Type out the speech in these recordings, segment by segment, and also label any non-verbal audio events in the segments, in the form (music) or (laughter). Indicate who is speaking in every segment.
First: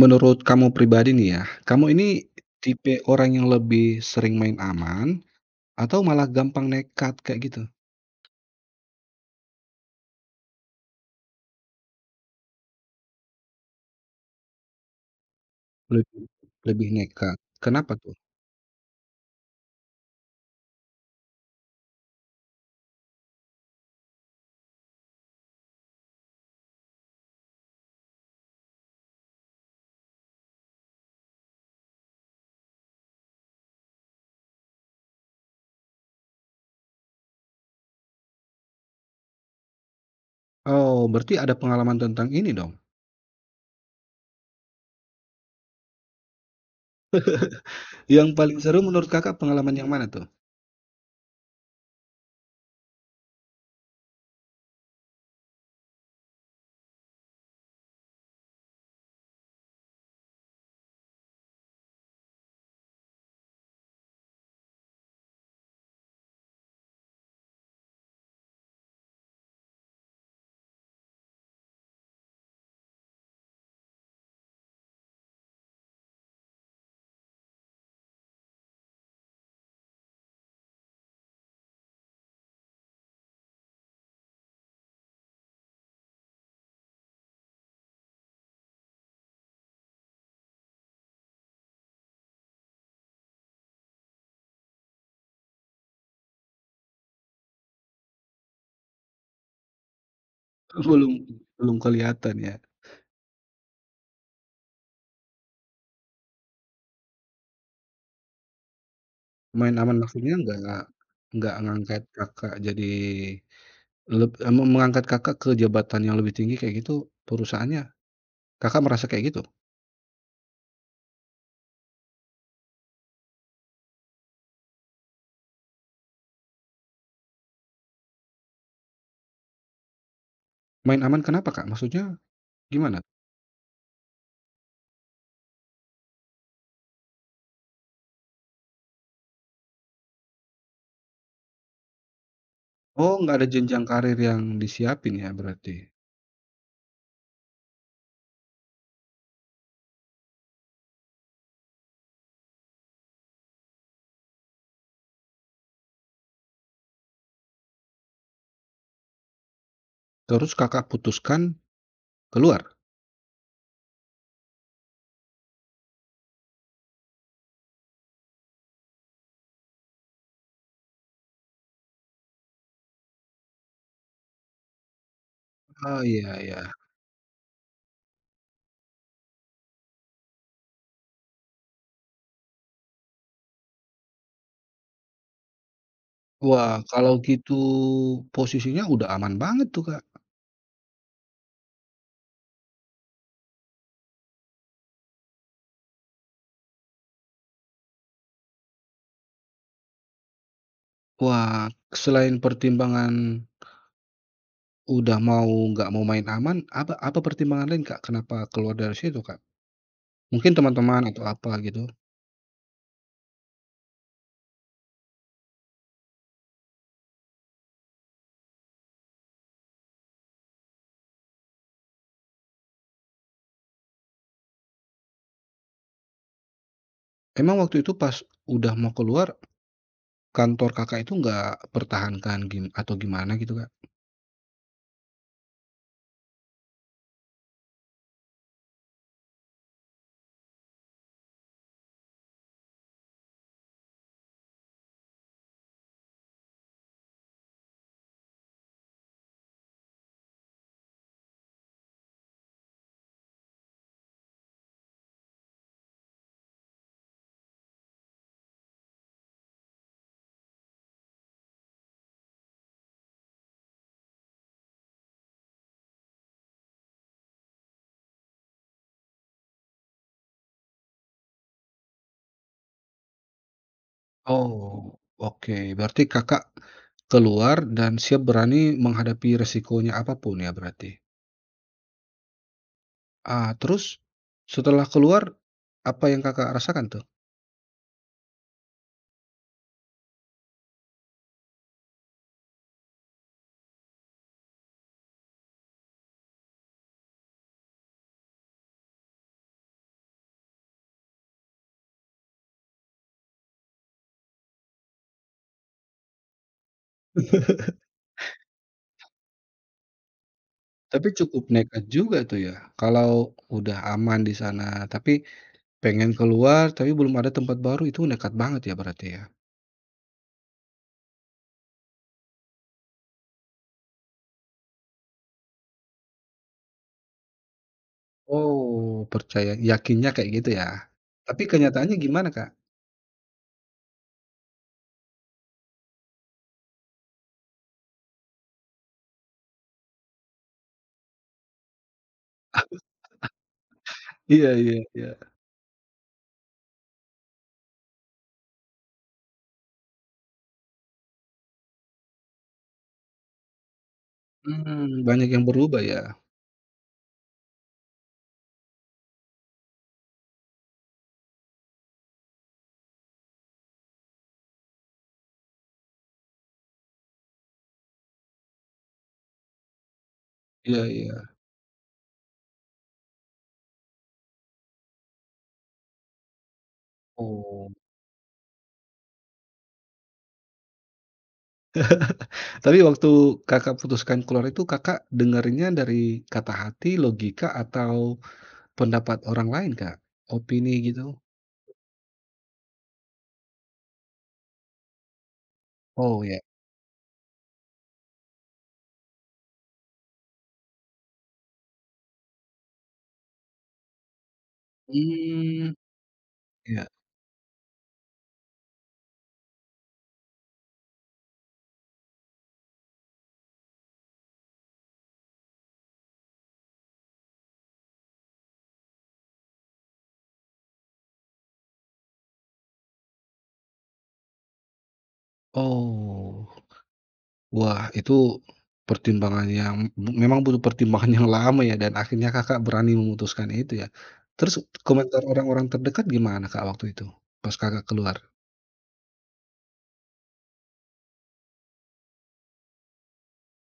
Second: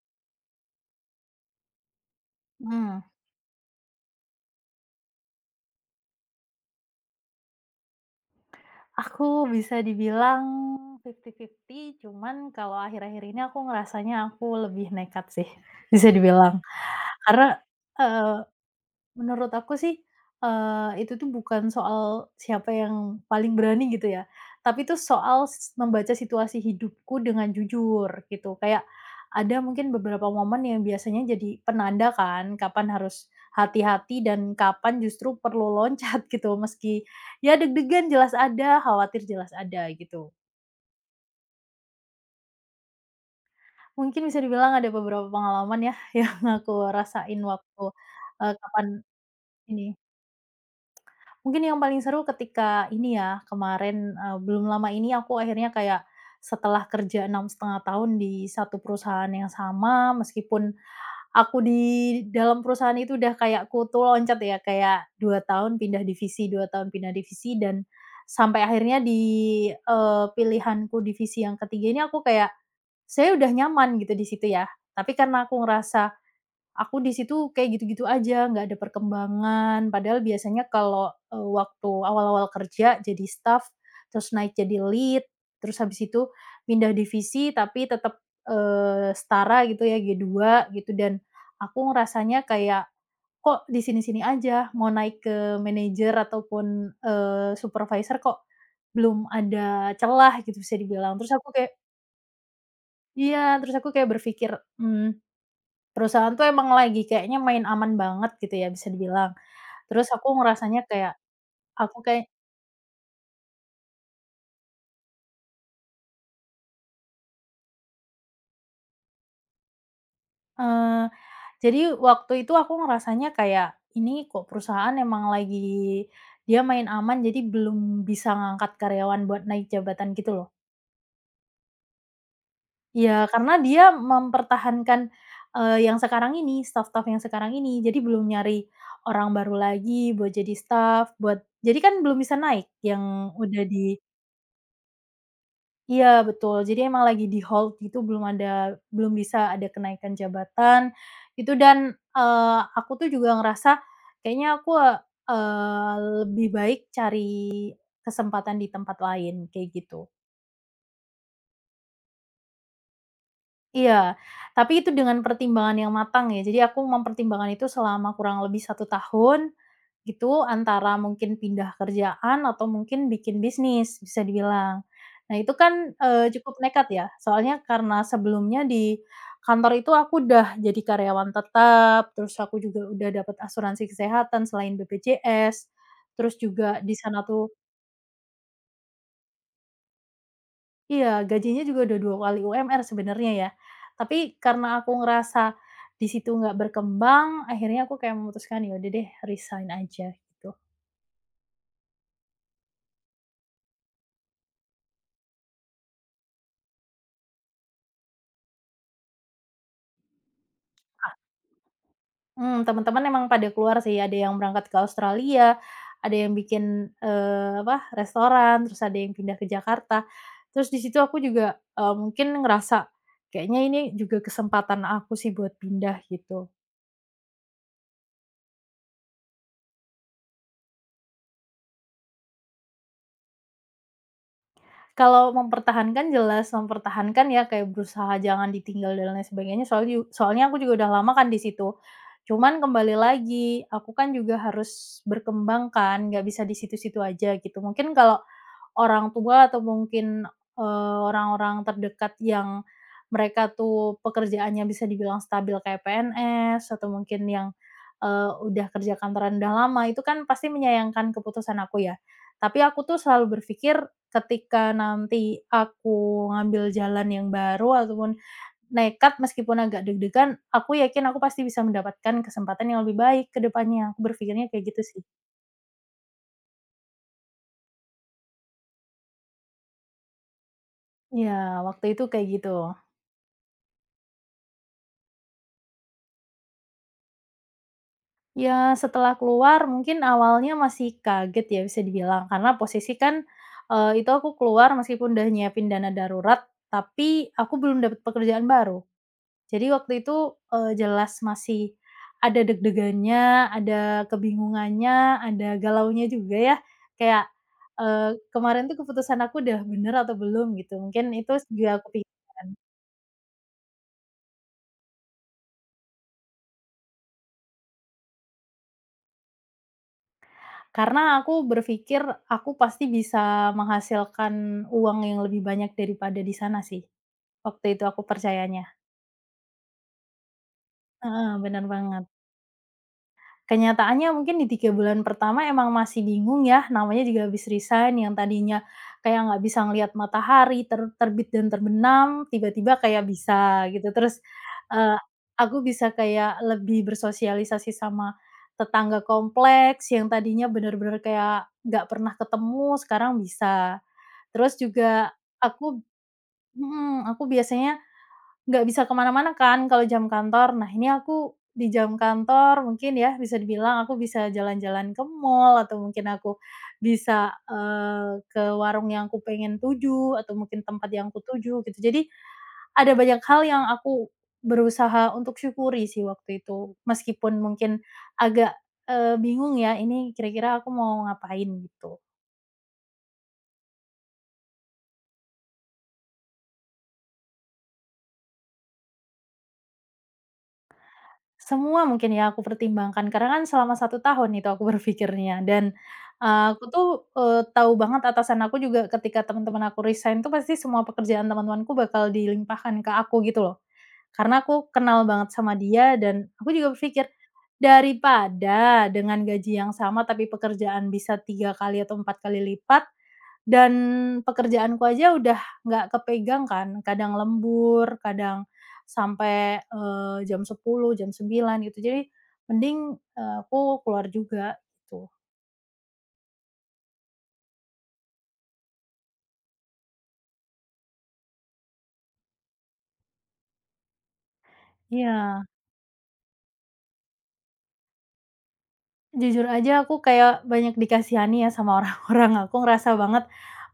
Speaker 1: Menurut kamu pribadi nih ya, kamu ini tipe
Speaker 2: Hmm.
Speaker 1: orang yang lebih sering main aman atau malah gampang nekat kayak gitu?
Speaker 2: Aku bisa dibilang 50-50, cuman kalau akhir-akhir ini aku ngerasanya aku lebih nekat sih, (laughs) bisa
Speaker 1: Lebih
Speaker 2: dibilang.
Speaker 1: lebih nekat.
Speaker 2: Karena,
Speaker 1: Kenapa tuh?
Speaker 2: eh, menurut aku sih, itu tuh bukan soal siapa yang paling berani gitu ya, tapi itu soal membaca situasi hidupku dengan jujur gitu. Kayak ada mungkin beberapa momen yang biasanya jadi penanda kan, kapan harus hati-hati dan kapan justru perlu loncat (laughs) gitu. Meski ya deg-degan jelas ada, khawatir jelas ada gitu.
Speaker 1: Oh, berarti ada pengalaman tentang ini dong.
Speaker 2: Mungkin bisa dibilang ada beberapa pengalaman ya (laughs) yang aku rasain waktu,
Speaker 1: Yang
Speaker 2: eee,
Speaker 1: paling seru
Speaker 2: kapan
Speaker 1: menurut Kakak pengalaman
Speaker 2: ini
Speaker 1: yang mana tuh?
Speaker 2: mungkin yang paling seru ketika ini ya, kemarin, belum lama ini aku akhirnya kayak setelah kerja 6,5 tahun di satu perusahaan yang sama, meskipun aku di dalam perusahaan itu udah kayak kutu loncat ya, kayak 2 tahun pindah divisi 2 tahun pindah divisi dan sampai akhirnya di, pilihanku divisi yang ke ini aku kayak, saya udah nyaman gitu di situ ya, tapi karena aku ngerasa aku di situ kayak gitu-gitu aja, nggak ada perkembangan. Padahal biasanya kalau, waktu awal-awal kerja jadi staff, terus naik jadi lead, terus habis itu pindah divisi tapi tetap, setara gitu ya, G2 gitu, dan aku ngerasanya kayak, kok di sini-sini aja, mau naik ke manajer ataupun, supervisor kok belum ada celah gitu bisa
Speaker 1: (laughs) Belum
Speaker 2: dibilang. Terus aku kayak.
Speaker 1: belum kelihatan ya.
Speaker 2: Iya, terus aku kayak berpikir, mmm perusahaan tuh emang lagi kayaknya main aman banget gitu ya bisa dibilang.
Speaker 1: Main aman
Speaker 2: Terus aku
Speaker 1: maksudnya nggak
Speaker 2: ngerasanya kayak,
Speaker 1: nggak
Speaker 2: aku
Speaker 1: ngangkat
Speaker 2: kayak
Speaker 1: Kakak jadi leb eee, me mengangkat Kakak ke jabatan yang lebih tinggi kayak gitu perusahaannya. Kakak merasa kayak gitu?
Speaker 2: eee, jadi waktu itu aku ngerasanya kayak, ini kok perusahaan emang lagi dia main aman jadi belum bisa ngangkat karyawan buat naik jabatan gitu loh.
Speaker 1: Main aman kenapa Kak? Maksudnya gimana?
Speaker 2: Iya, karena dia mempertahankan, yang sekarang ini, staf-staf yang sekarang ini. Jadi belum nyari orang baru lagi buat jadi staf, buat jadi kan belum bisa naik
Speaker 1: Oh,
Speaker 2: yang
Speaker 1: nggak ada
Speaker 2: udah
Speaker 1: jenjang
Speaker 2: di.
Speaker 1: karir yang disiapin ya berarti?
Speaker 2: Iya betul, jadi emang lagi di hold gitu, belum ada belum bisa ada kenaikan jabatan, itu dan, aku tuh juga ngerasa kayaknya aku, eee, lebih baik cari kesempatan di tempat lain, kayak gitu.
Speaker 1: Terus Kakak putuskan keluar?
Speaker 2: Iya, tapi itu dengan pertimbangan yang matang ya. Jadi aku mempertimbangkan itu selama kurang lebih satu tahun, gitu, antara mungkin pindah kerjaan atau mungkin bikin bisnis, bisa dibilang. Nah itu kan,
Speaker 1: Oh, iya
Speaker 2: cukup
Speaker 1: iya.
Speaker 2: nekat ya, soalnya karena sebelumnya di kantor itu aku udah jadi karyawan tetap, terus aku juga udah dapat asuransi kesehatan selain BPJS, terus juga
Speaker 1: Wah,
Speaker 2: di
Speaker 1: kalau
Speaker 2: sana tuh.
Speaker 1: gitu posisinya udah aman banget tuh, Kak.
Speaker 2: Iya, gajinya juga udah 2 kali UMR sebenarnya ya. Tapi karena aku ngerasa di situ nggak berkembang, akhirnya aku kayak memutuskan, ya udah deh resign aja gitu.
Speaker 1: Wah, selain pertimbangan udah mau nggak mau main aman, apa apa pertimbangan lain, Kak, kenapa keluar dari situ, Kak? Mungkin teman-teman atau apa gitu.
Speaker 2: Teman-teman emang pada keluar sih, ada yang berangkat ke Australia, ada yang bikin, apa, restoran, terus ada yang pindah ke Jakarta. Terus di situ aku juga, mungkin ngerasa kayaknya ini juga kesempatan aku sih buat pindah gitu.
Speaker 1: Emang waktu itu pas udah mau keluar, kantor Kakak itu nggak pertahankan gim atau gimana gitu, Kak?
Speaker 2: Kalau mempertahankan jelas mempertahankan ya, kayak berusaha jangan ditinggal dan lain sebagainya, soalnya aku juga udah lama kan di situ. Cuman kembali lagi, aku kan juga harus berkembang kan, nggak bisa di situ-situ aja gitu. Mungkin kalau orang tua atau mungkin, orang-orang terdekat yang mereka tuh pekerjaannya bisa dibilang stabil kayak PNS atau mungkin yang, udah kerja kantoran udah lama, itu kan pasti menyayangkan keputusan aku ya. Tapi aku tuh selalu berpikir, ketika nanti aku ngambil jalan yang baru ataupun nekat meskipun agak deg-degan, aku yakin aku pasti bisa mendapatkan kesempatan yang lebih baik ke depannya, aku berpikirnya kayak gitu
Speaker 1: Oh,
Speaker 2: sih.
Speaker 1: oke. Berarti Kakak keluar dan siap berani menghadapi resikonya apapun ya berarti?
Speaker 2: Ya waktu itu kayak gitu.
Speaker 1: Ah, terus setelah keluar, apa yang Kakak rasakan tuh?
Speaker 2: Ya setelah keluar mungkin awalnya masih kaget ya bisa dibilang, karena posisi kan, itu aku keluar meskipun udah nyiapin dana darurat, tapi aku belum dapat pekerjaan baru. Jadi waktu itu, jelas masih ada deg-degannya, ada kebingungannya, ada galaunya juga ya. Kayak,
Speaker 1: (laughs)
Speaker 2: kemarin tuh keputusan aku udah bener atau belum gitu,
Speaker 1: Tapi
Speaker 2: mungkin itu
Speaker 1: cukup
Speaker 2: juga
Speaker 1: nekat
Speaker 2: aku
Speaker 1: juga tuh
Speaker 2: pikirkan.
Speaker 1: ya, kalau udah aman di sana, tapi pengen keluar, tapi belum ada tempat baru, itu nekat banget ya berarti ya?
Speaker 2: Karena aku berpikir aku pasti bisa menghasilkan uang yang lebih banyak daripada di sana sih, waktu itu aku percayanya.
Speaker 1: Oh, percaya yakinnya kayak gitu ya?
Speaker 2: Heeh,
Speaker 1: Tapi
Speaker 2: bener
Speaker 1: kenyataannya
Speaker 2: banget.
Speaker 1: gimana, Kak?
Speaker 2: Kenyataannya mungkin di 3 bulan pertama emang masih bingung ya, namanya juga habis resign yang tadinya kayak nggak bisa ngelihat matahari terbit dan terbenam, tiba-tiba kayak bisa gitu. Terus,
Speaker 1: Iya iya
Speaker 2: eee,
Speaker 1: iya.
Speaker 2: aku bisa kayak lebih bersosialisasi sama tetangga kompleks yang tadinya bener-bener kayak nggak pernah ketemu, sekarang bisa. Terus
Speaker 1: Mmm,
Speaker 2: juga
Speaker 1: banyak yang
Speaker 2: aku.
Speaker 1: berubah ya?
Speaker 2: Mhm, aku biasanya nggak bisa kemana mana kan kalau jam kantor. Nah, ini aku di jam kantor mungkin ya bisa dibilang aku bisa jalan-jalan ke mall atau mungkin aku bisa, ke warung yang aku pengen tuju atau mungkin
Speaker 1: Iya
Speaker 2: tempat yang aku
Speaker 1: iya.
Speaker 2: tuju gitu. Jadi ada banyak hal yang aku berusaha untuk syukuri sih waktu itu. Meskipun
Speaker 1: Oh.
Speaker 2: mungkin agak, bingung ya ini kira-kira aku mau ngapain gitu.
Speaker 1: Tapi waktu Kakak putuskan keluar itu Kakak dengerinnya dari kata hati, logika, atau pendapat orang lain, Kak? Opini gitu?
Speaker 2: Semua mungkin ya aku pertimbangkan karena kan selama satu tahun itu aku (laughs) berpikirnya dan,
Speaker 1: Oh ya?
Speaker 2: aku tuh, tahu banget atasan aku juga ketika teman-teman aku resign tuh pasti semua pekerjaan teman-temanku bakal dilimpahkan ke aku gitu loh. Karena aku kenal banget sama
Speaker 1: Hmm.
Speaker 2: dia dan aku juga
Speaker 1: Ya.
Speaker 2: berpikir, daripada dengan gaji yang sama tapi pekerjaan bisa 3 kali atau 4 kali lipat dan pekerjaanku aja udah nggak kepegang kan, kadang lembur, kadang sampai, jam 10, jam 9 gitu. Jadi mending, aku keluar juga gitu.
Speaker 1: Oh. Wah itu pertimbangan yang memang butuh pertimbangan yang lama ya dan akhirnya Kakak berani memutuskan itu ya. Terus
Speaker 2: Iya.
Speaker 1: komentar orang-orang terdekat gimana, Kak, waktu itu? Pas Kakak keluar?
Speaker 2: Jujur aja aku kayak banyak dikasihani ya sama (laughs) orang-orang, aku ngerasa banget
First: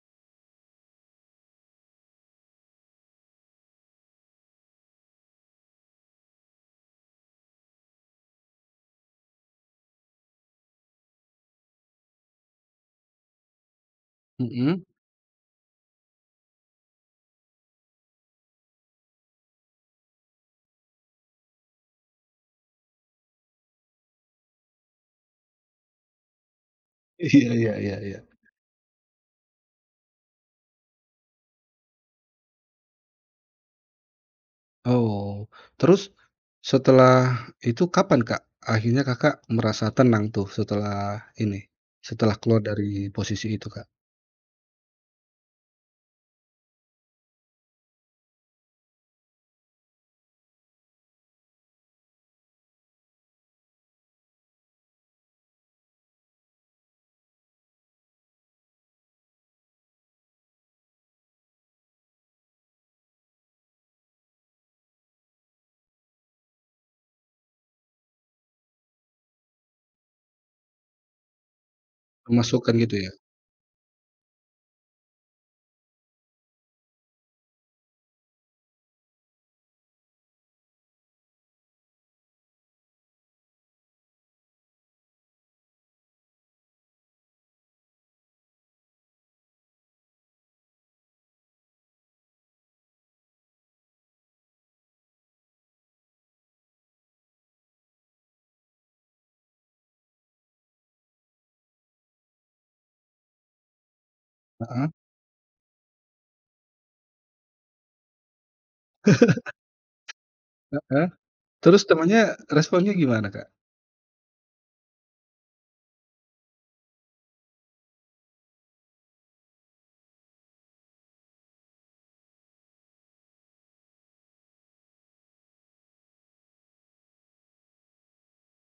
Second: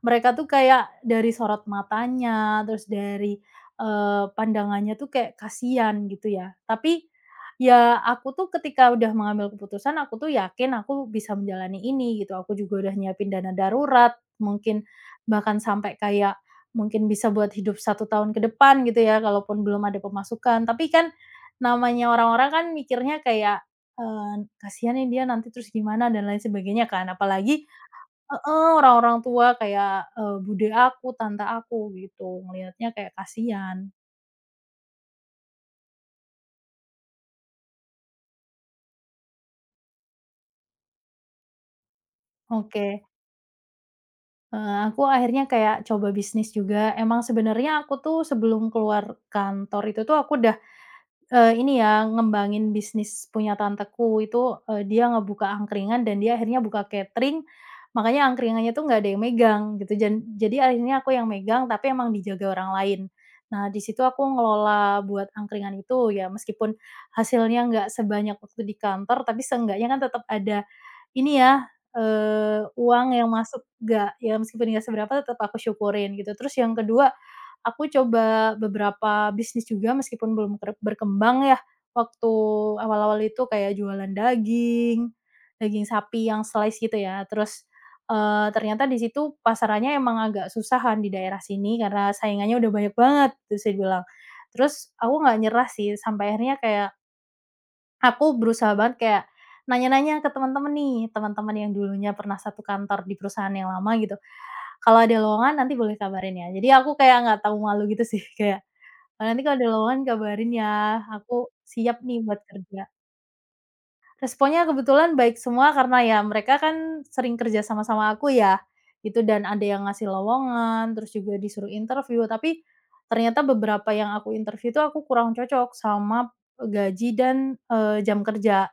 Speaker 2: mereka tuh kayak dari sorot matanya, terus dari, pandangannya tuh kayak kasihan gitu ya. Tapi, ya aku tuh ketika udah mengambil keputusan, aku tuh yakin aku bisa menjalani ini gitu, aku juga udah nyiapin dana darurat, mungkin
Speaker 1: Mhm. (laughs)
Speaker 2: bahkan sampai kayak mungkin bisa buat hidup satu tahun ke depan gitu ya, kalaupun belum ada pemasukan. Tapi kan namanya orang-orang kan mikirnya kayak Eee, kasihan nih dia nanti terus gimana dan lain sebagainya kan,
Speaker 1: Iya
Speaker 2: apalagi
Speaker 1: iya iya iya.
Speaker 2: heeh, orang-orang tua kayak, bude aku, tante aku gitu, ngelihatnya kayak kasihan.
Speaker 1: Oh, terus setelah itu kapan, Kak, akhirnya Kakak merasa tenang tuh setelah ini, setelah keluar
Speaker 2: Oke,
Speaker 1: dari posisi itu, Kak?
Speaker 2: heeh, aku akhirnya kayak coba bisnis juga, emang sebenarnya aku tuh sebelum keluar kantor itu tuh aku udah ini ya, ngembangin bisnis punya tanteku itu, dia ngebuka angkringan dan dia akhirnya buka catering, makanya angkringannya tuh nggak ada yang megang gitu jadi akhirnya aku yang megang tapi emang dijaga orang lain. Nah di situ aku ngelola buat angkringan itu ya meskipun hasilnya nggak sebanyak waktu di kantor tapi seenggaknya kan tetap ada ini ya,
Speaker 1: Memasukkan gitu
Speaker 2: uang
Speaker 1: ya?
Speaker 2: yang masuk nggak ya meskipun nggak seberapa tetap aku syukurin gitu. Terus yang kedua, aku coba beberapa bisnis juga meskipun belum berkembang ya, waktu awal-awal itu kayak jualan daging, daging sapi yang slice gitu ya. Terus, ternyata di situ pasarannya emang agak susahan di daerah sini karena saingannya udah banyak banget, bisa dibilang. Terus aku nggak nyerah sih sampai akhirnya kayak aku berusaha banget kayak nanya-nanya ke teman-teman nih, teman-teman yang dulunya pernah satu kantor di perusahaan yang lama gitu,
Speaker 1: Heeh
Speaker 2: "Kalau ada lowongan nanti boleh kabarin ya." Jadi aku kayak nggak tahu malu gitu sih, (laughs) kayak nanti kalau ada lowongan kabarin ya,
Speaker 1: heeh.
Speaker 2: aku
Speaker 1: Terus
Speaker 2: siap nih
Speaker 1: temannya
Speaker 2: buat kerja.
Speaker 1: responnya gimana, Kak?
Speaker 2: Responnya kebetulan baik semua karena ya mereka kan sering kerja sama-sama aku ya, gitu, dan ada yang ngasih lowongan, terus juga disuruh interview, tapi ternyata beberapa yang aku interview itu aku kurang cocok sama gaji dan, jam kerja,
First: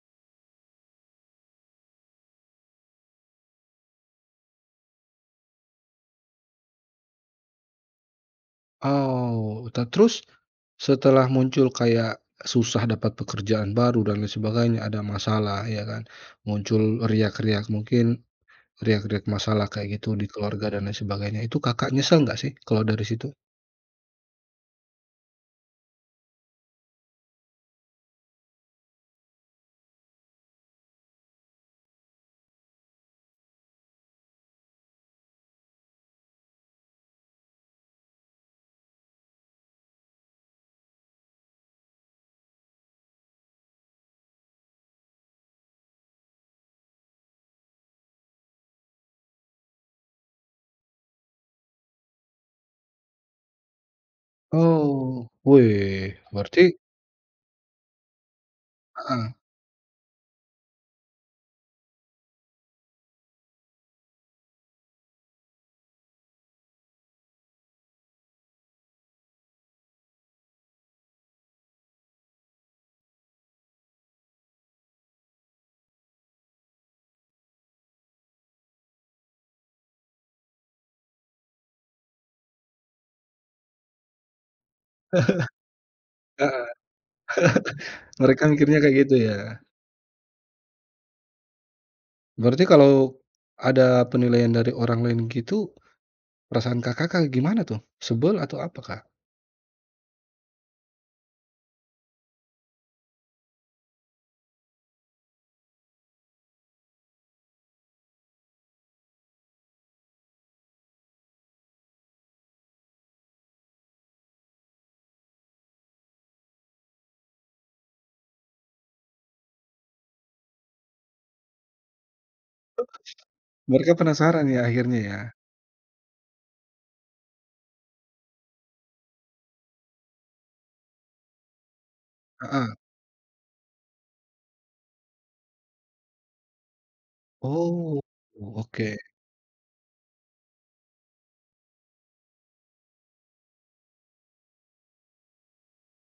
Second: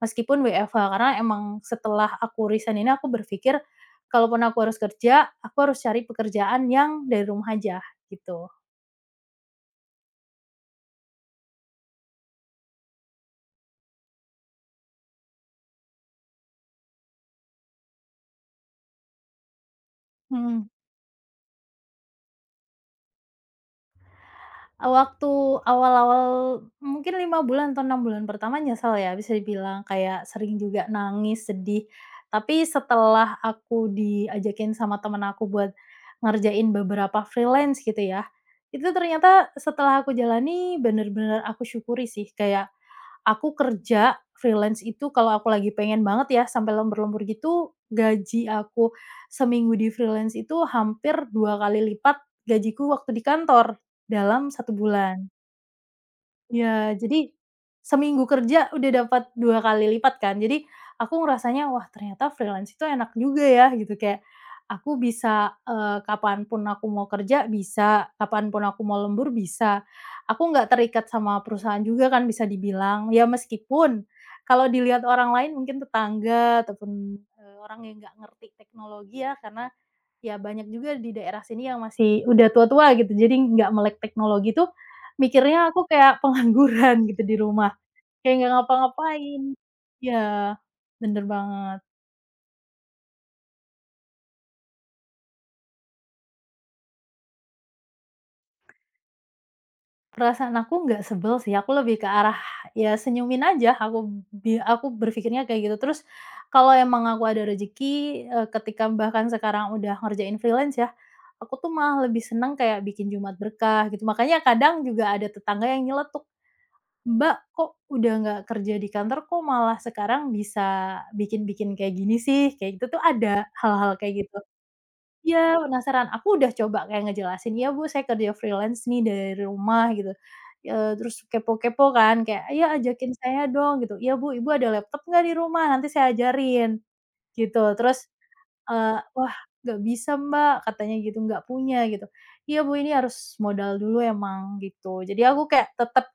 Speaker 2: meskipun WFH. Karena emang setelah aku resign ini aku berpikir, kalaupun aku harus kerja, aku harus cari pekerjaan yang dari rumah aja, gitu.
Speaker 1: Oh, terus setelah muncul kayak susah dapat pekerjaan baru dan lain sebagainya, ada masalah ya kan, muncul riak-riak mungkin riak-riak masalah kayak gitu di keluarga
Speaker 2: Mhm.
Speaker 1: dan lain sebagainya, itu Kakak nyesel nggak sih kalau dari situ?
Speaker 2: Waktu awal-awal mungkin 5 bulan atau 6 bulan pertama nyesel ya bisa dibilang, kayak sering juga nangis, sedih. Tapi setelah aku diajakin sama temen aku buat ngerjain beberapa freelance gitu ya, itu ternyata setelah aku jalani bener-bener aku syukuri sih, kayak aku kerja freelance itu kalau aku lagi pengen banget ya sampai lembur-lembur gitu, gaji aku seminggu di freelance itu hampir 2 kali lipat gajiku waktu di kantor dalam satu
Speaker 1: Oh,
Speaker 2: bulan.
Speaker 1: wih, berarti
Speaker 2: Iya, jadi seminggu kerja udah dapat
Speaker 1: heeh
Speaker 2: 2 kali lipat kan. Jadi aku ngerasanya, "Wah, ternyata freelance itu enak juga ya," gitu. Kayak aku bisa, kapanpun aku mau kerja bisa, kapanpun aku mau lembur bisa. Aku nggak terikat sama perusahaan juga kan bisa dibilang. Ya meskipun kalau dilihat orang lain mungkin tetangga ataupun, orang yang nggak ngerti teknologi ya karena ya banyak juga di daerah sini yang masih udah tua-tua gitu, jadi nggak melek teknologi tuh, mikirnya aku kayak (laughs)
Speaker 1: heeh,
Speaker 2: pengangguran gitu di rumah, kayak
Speaker 1: mereka
Speaker 2: nggak
Speaker 1: mikirnya kayak gitu ya?
Speaker 2: ngapa-ngapain. Iya, bener banget.
Speaker 1: Berarti kalau ada penilaian dari orang lain gitu, perasaan Kakak kayak gimana tuh? Sebel atau apa, Kak?
Speaker 2: Perasaan aku nggak sebel sih, aku lebih ke arah, ya senyumin aja aku aku berpikirnya kayak gitu. Terus kalau emang aku ada rezeki, ketika bahkan sekarang udah ngerjain freelance ya, aku tuh malah lebih seneng kayak bikin Jumat berkah gitu, makanya kadang juga ada tetangga yang nyeletuk. Mbak, kok udah nggak kerja di kantor, kok malah sekarang bisa bikin-bikin kayak gini sih? Kayak gitu tuh ada hal-hal
Speaker 1: Mereka
Speaker 2: kayak gitu.
Speaker 1: penasaran ya akhirnya ya?
Speaker 2: Iya, penasaran. Aku udah coba kayak ngejelasin, "Iya, Bu, saya kerja freelance nih dari rumah," gitu. Terus kepo-kepo kan kayak, "Iya,
Speaker 1: Heeh.
Speaker 2: ajakin saya dong," gitu. "Iya, Bu, Ibu ada laptop nggak di rumah? Nanti saya ajarin," gitu.
Speaker 1: Oh,
Speaker 2: Terus
Speaker 1: oke.
Speaker 2: "Wah, nggak bisa Mbak," katanya gitu, "nggak punya," gitu. "Iya Bu, ini harus modal dulu emang," gitu. Jadi aku kayak tetep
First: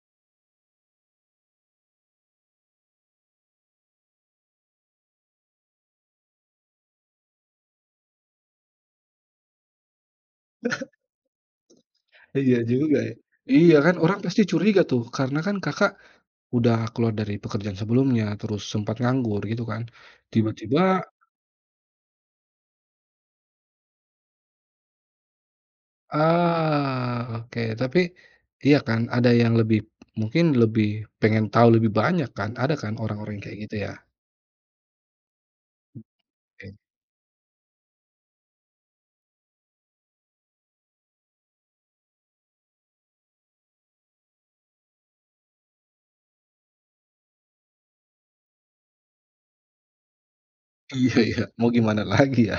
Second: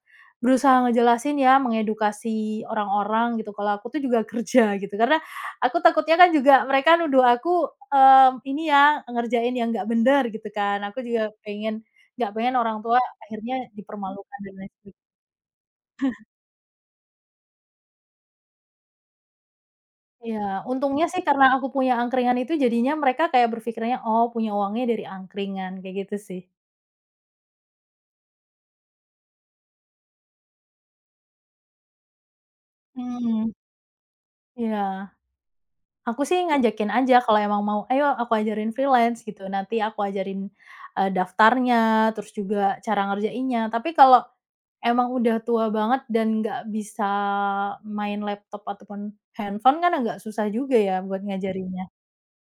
Speaker 2: berusaha ngejelasin ya, mengedukasi orang-orang gitu kalau aku tuh juga (laughs) kerja gitu. Karena aku takutnya kan juga mereka nuduh aku, ini ya, ngerjain yang nggak bener gitu kan. Aku juga pengen nggak pengen
Speaker 1: Iya
Speaker 2: orang
Speaker 1: juga
Speaker 2: tua
Speaker 1: ya.
Speaker 2: akhirnya
Speaker 1: Iya kan orang
Speaker 2: dipermalukan
Speaker 1: pasti
Speaker 2: dan lain
Speaker 1: curiga tuh,
Speaker 2: sebagainya.
Speaker 1: karena kan Kakak udah keluar dari pekerjaan sebelumnya, terus sempat nganggur gitu kan.
Speaker 2: Iya,
Speaker 1: Tiba-tiba
Speaker 2: untungnya sih karena aku punya angkringan itu jadinya mereka kayak berpikirnya, "Oh punya uangnya dari angkringan," kayak gitu sih.
Speaker 1: Ah, oke. Tapi iya kan ada yang lebih mungkin lebih pengen tahu lebih banyak kan, ada kan orang-orang yang
Speaker 2: Mhm.
Speaker 1: kayak gitu ya?
Speaker 2: Iya, aku sih
Speaker 1: Oke.
Speaker 2: ngajakin
Speaker 1: (laughs)
Speaker 2: aja kalau emang mau, "Ayo aku ajarin freelance," gitu, nanti aku ajarin, daftarnya, terus juga cara ngerjainnya. Tapi kalau emang udah tua banget dan nggak bisa main laptop ataupun handphone kan agak susah juga ya
Speaker 1: Iya
Speaker 2: buat
Speaker 1: iya, mau
Speaker 2: ngajarinnya.
Speaker 1: gimana lagi ya.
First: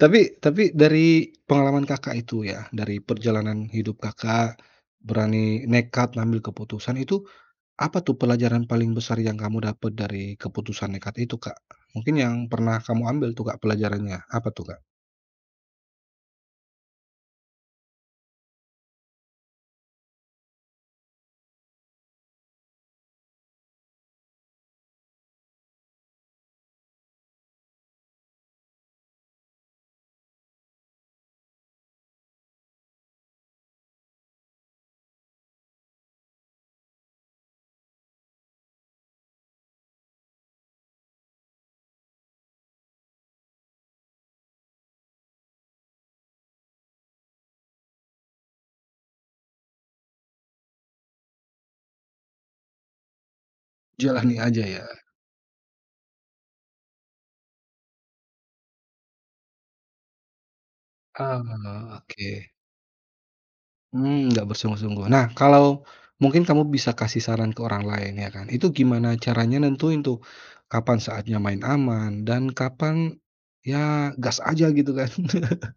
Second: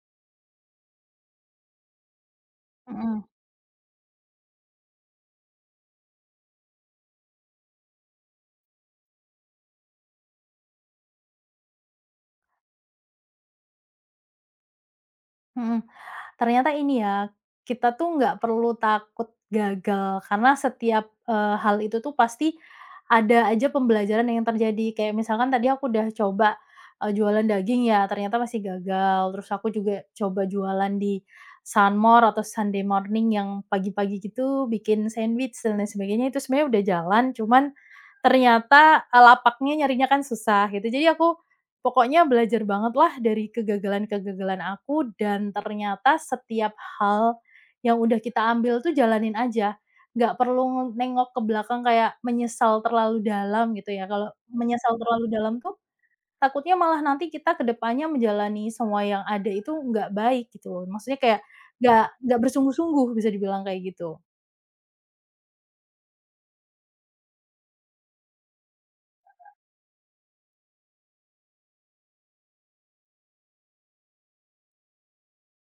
Speaker 1: Tapi dari pengalaman Kakak itu ya, dari
Speaker 2: Mhm.
Speaker 1: perjalanan hidup Kakak berani nekat ngambil keputusan itu, apa tuh pelajaran paling besar yang kamu dapat dari keputusan nekat itu, Kak? Mungkin yang pernah kamu ambil tuh, Kak, pelajarannya, apa tuh, Kak?
Speaker 2: Mhm. Ternyata ini ya, kita tuh nggak perlu takut gagal karena setiap, hal itu tuh pasti ada aja pembelajaran yang terjadi. Kayak misalkan tadi aku udah coba, jualan daging ya, ternyata masih gagal. Terus aku juga coba jualan di sunmor atau Sunday morning yang pagi-pagi gitu, bikin sandwich dan lain sebagainya, itu sebenarnya udah jalan, cuman ternyata, lapaknya nyarinya kan susah gitu. Jadi aku pokoknya belajar banget lah dari kegagalan-kegagalan aku dan ternyata setiap hal yang udah kita ambil tuh jalanin aja, nggak perlu nengok ke belakang kayak menyesal terlalu dalam gitu ya, kalau
Speaker 1: Jalani aja ya?
Speaker 2: menyesal terlalu dalam tuh takutnya malah nanti kita ke depannya menjalani semua yang ada itu nggak baik gitu loh, maksudnya
Speaker 1: Ah,
Speaker 2: kayak
Speaker 1: oke.
Speaker 2: nggak bersungguh-sungguh bisa dibilang kayak gitu.
Speaker 1: Mmm, nggak bersungguh-sungguh. Nah, kalau mungkin kamu bisa kasih saran ke orang lain ya kan, itu gimana caranya nentuin tuh, kapan saatnya main aman dan kapan, ya gas aja gitu kan? (laughs)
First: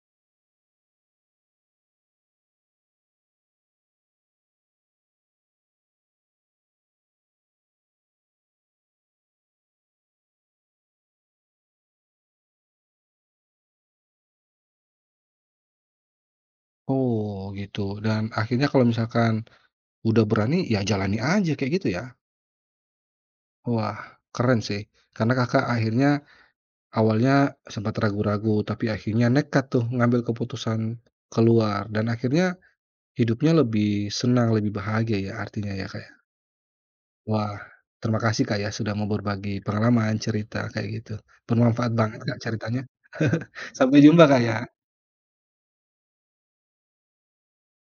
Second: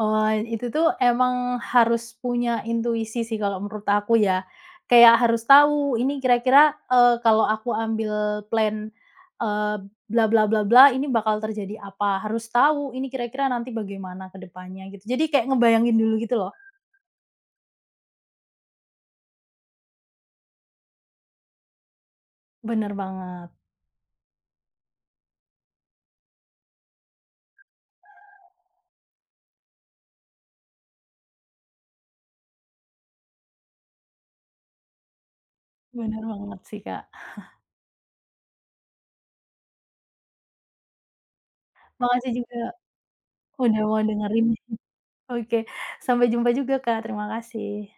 Speaker 2: Oh, itu tuh emang harus punya intuisi sih kalau menurut aku ya. Kayak harus tahu ini kira-kira, kalau aku ambil plan, eee, bla bla bla bla ini bakal terjadi apa, harus tahu ini kira-kira nanti bagaimana ke depannya gitu. Jadi kayak ngebayangin dulu gitu loh.
Speaker 1: Oh gitu, dan akhirnya kalau misalkan udah berani, ya jalani aja kayak gitu ya?
Speaker 2: Bener banget,
Speaker 1: Wah keren sih, karena Kakak akhirnya awalnya sempat ragu-ragu, tapi akhirnya nekat tuh ngambil keputusan keluar dan akhirnya hidupnya lebih senang, lebih bahagia ya artinya ya, Kak, ya?
Speaker 2: bener banget sih, Kak.
Speaker 1: Wah, terima kasih Kak ya sudah mau berbagi pengalaman, cerita kayak gitu. Bermanfaat banget
Speaker 2: Makasih
Speaker 1: Kak
Speaker 2: juga
Speaker 1: ceritanya.
Speaker 2: udah
Speaker 1: Sampai
Speaker 2: mau
Speaker 1: jumpa Kak
Speaker 2: dengerin.
Speaker 1: ya.
Speaker 2: Oke, sampai jumpa juga, Kak, terima kasih.